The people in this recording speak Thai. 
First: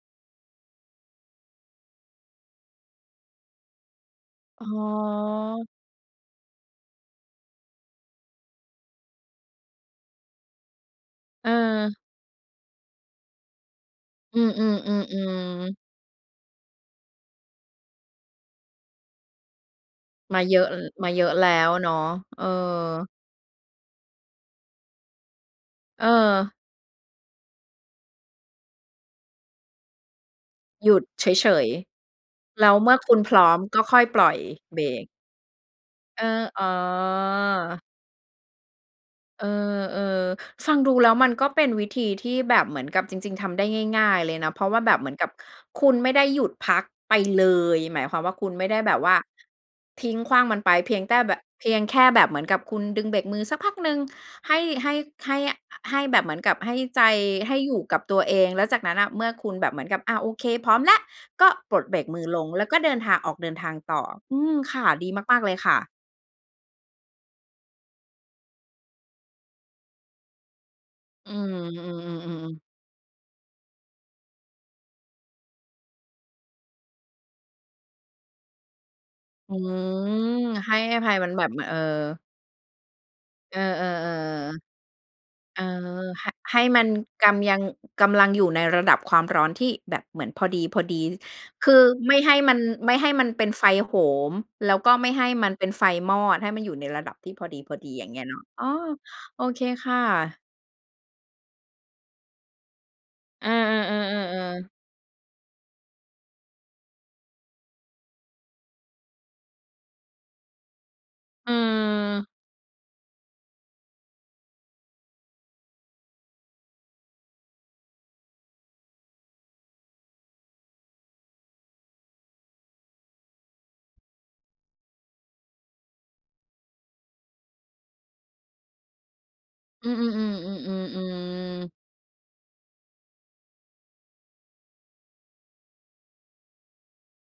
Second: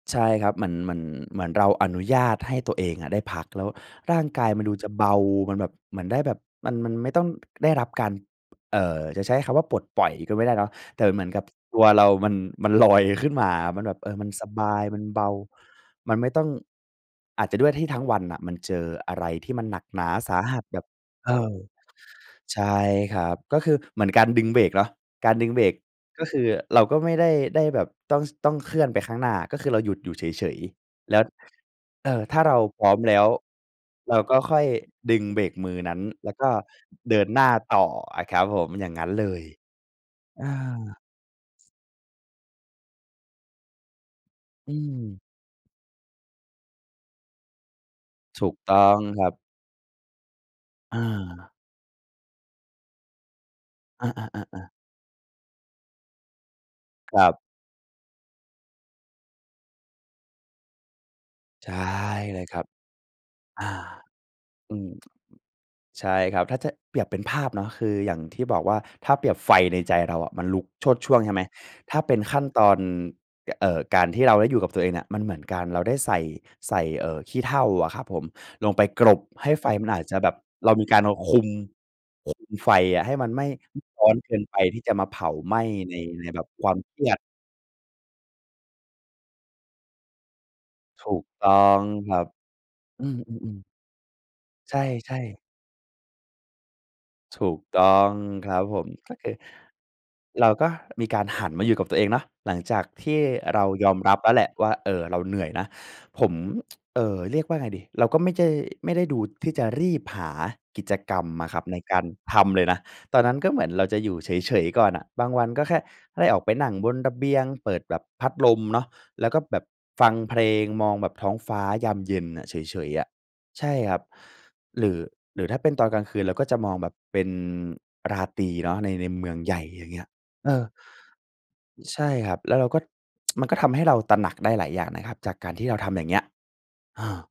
ใช่ครับ เหมือน เหมือน เหมือนเราอนุญาตให้ตัวเองอะได้พัก แล้วร่างกายมันอ๋ดูจะเบา มันอ แบบ เหมือนได้แบบมัน มันไม่ต้องได้รับการ เอ่อ จะใช้คำว่าปลดปล่อยก็ไม่ได้เนาะ แต่มันเหมือนกับ ตัวเออ เรามัน มันลอยขึ้นมา มันแบบ เออ มันอืสบาย มันเบา อ ๆ ๆ ๆ มันไม่ต้อง อาจจะด้วยที่ทั้งวันน่ะมันเจออะไรที่มันหนักหนาสมาาเหยอัสะ แล บบ มาเยอเอะแล้อ วเนาะ เออ ใช่ครับ ก็คือเหมือนการดึงเบรกเนาะ การดึงเบรกก็คือเออ เราก็ไม่ได้ ได้แบบต้อง ต้องเคลื่อนไปข้างหน้า ก็คือเราหยุดอยู่เฉย หยุดๆ แล้ว เฉย เอ่อ ถ้าเราๆ แล้วพรเม้อื่มอคแลุ้ณว พร้อม ก็ค่อยเราปล่กอ็ยค่อยเบรก ดึงเบรกมือนั้น เออ แล้วก็อ๋อ เดินหน้าต่ออะครับผม อย่างงั้นเลเย ออ อา ๆ ฟังดูแล้วมันก็เป็นวิธีที่แบบเหมือนกับจริง ๆ ทำได้ง่าย ๆ เลยนะ เพราะอืว่าแบบเหมือนม กับคุณไม่ได้หยุดพักไปเลย หมายความว่าถคุูณกไม่ตไ้ดอ้แบงบว่า ครับ ทิ้งขว้างมันไปเพีอยงแต่แบบ า เพียงแค่แบบเหมือนกับคุณดึงเบรกมือสักพักหนึ่งอา ให้ ๆ ๆ ๆ ให้ ให้ ให้แบบเหมือนกับให้ใจครับ ให้อยู่กับตัวเอง แล้วจากนั้นน่ะเมื่อคุณแบบเหมือนกับ อา โอเค พร้อมแล้ว ก็ใชป่ลดเบรกมือเลลยงครแัล้บ วก็เดินทาง ออกเดินอา ทางต่อ อืม อคื่ะ ม ดีมาก ๆ เลยค่ะ ใช่ครับ ถ้าจะเปรียบเป็นภาพเนาะ คืออย่างที่บอกว่า ถ้าเปรียบไฟในใจเราอะมันลุกโชติช่วง ใอืช่ไหม ม อือ ถ้าเป็นขั้นๆ ตๆ ๆ อน ย เอ่อ การที่เราได้อยู่กับตัวเองเนี่ย มันเหมือนการ เราได้ใส่ ใส่ เอ่อ ขี้เถ้าอะครับผม ลงไปกลบใหอ้ืไฟมันอาจจะแบบ ม เใรหา้มีกอารภมัายมัคนแุบม บ ม เออ คุมไฟอะให้มันไม่เออ ร้อนเกินไปๆ ที่จะมาเผาไหๆ มเออ ้ใน ในห แบบให้ความมันเครียด กำยัง กำลังอยู่ในระดับความร้อนที่แบบเหมือนพอดี ถูกต้อๆ คืงอ คไมร่ับ ให้มัน ไม่อใืห้มันเป็นอ ไๆ ๆ ฟโหม แลใ้วก็ไม่ช่ ให้ๆ มันเป็นไฟมอด ให้มันอยู่ในระดับที่พถอูกตดี ้ๆ ออย่างงเงี้ยเนาะ ครัอ้บอ ผม ก็คือโอเคค่ะ เราก็มีการหันมาอยู่กับตัวเองเนาะ หลังจากที่เออ เรายอมรับแล้วแหละๆ ๆ ๆ วๆ ่า เอ่อ เราเหนื่อยนะ ผม เอ่อ เรียกว่าไงดี เราก็ไม่ใจ ไม่ได้ดูที่จะรีบหากิจกรรมออะืครับในการอ ทำเลยนะ ตอนนั้นก็เหมือนเราจะอยู่เฉย ๆ ก่อนน่ะ บางวันก็แค่ได้ออกไปนั่งบนระเบียงเปิดแบบพัดลมเนาะ แล้วก็แบบฟังเพลงมองแบบท้องฟ้ายามเย็นน่ะ เฉย ๆ อะ ใช่ครับ หรือ หรือถ้าเป็นตอนกลางคืนเราก็จะมองแบบเป็นราตรีเนาะใน ในเมืองใหญ่ อยอ่าืงอ เงี้ย เออ ๆ ๆ ๆ ๆ ๆ ๆ ใช่ครับ แล้วเราก็ มันก็ทำให้เราตระหนักได้หลายอย่างนะครับจากการที่เราทำอย่างเงี้ย เออ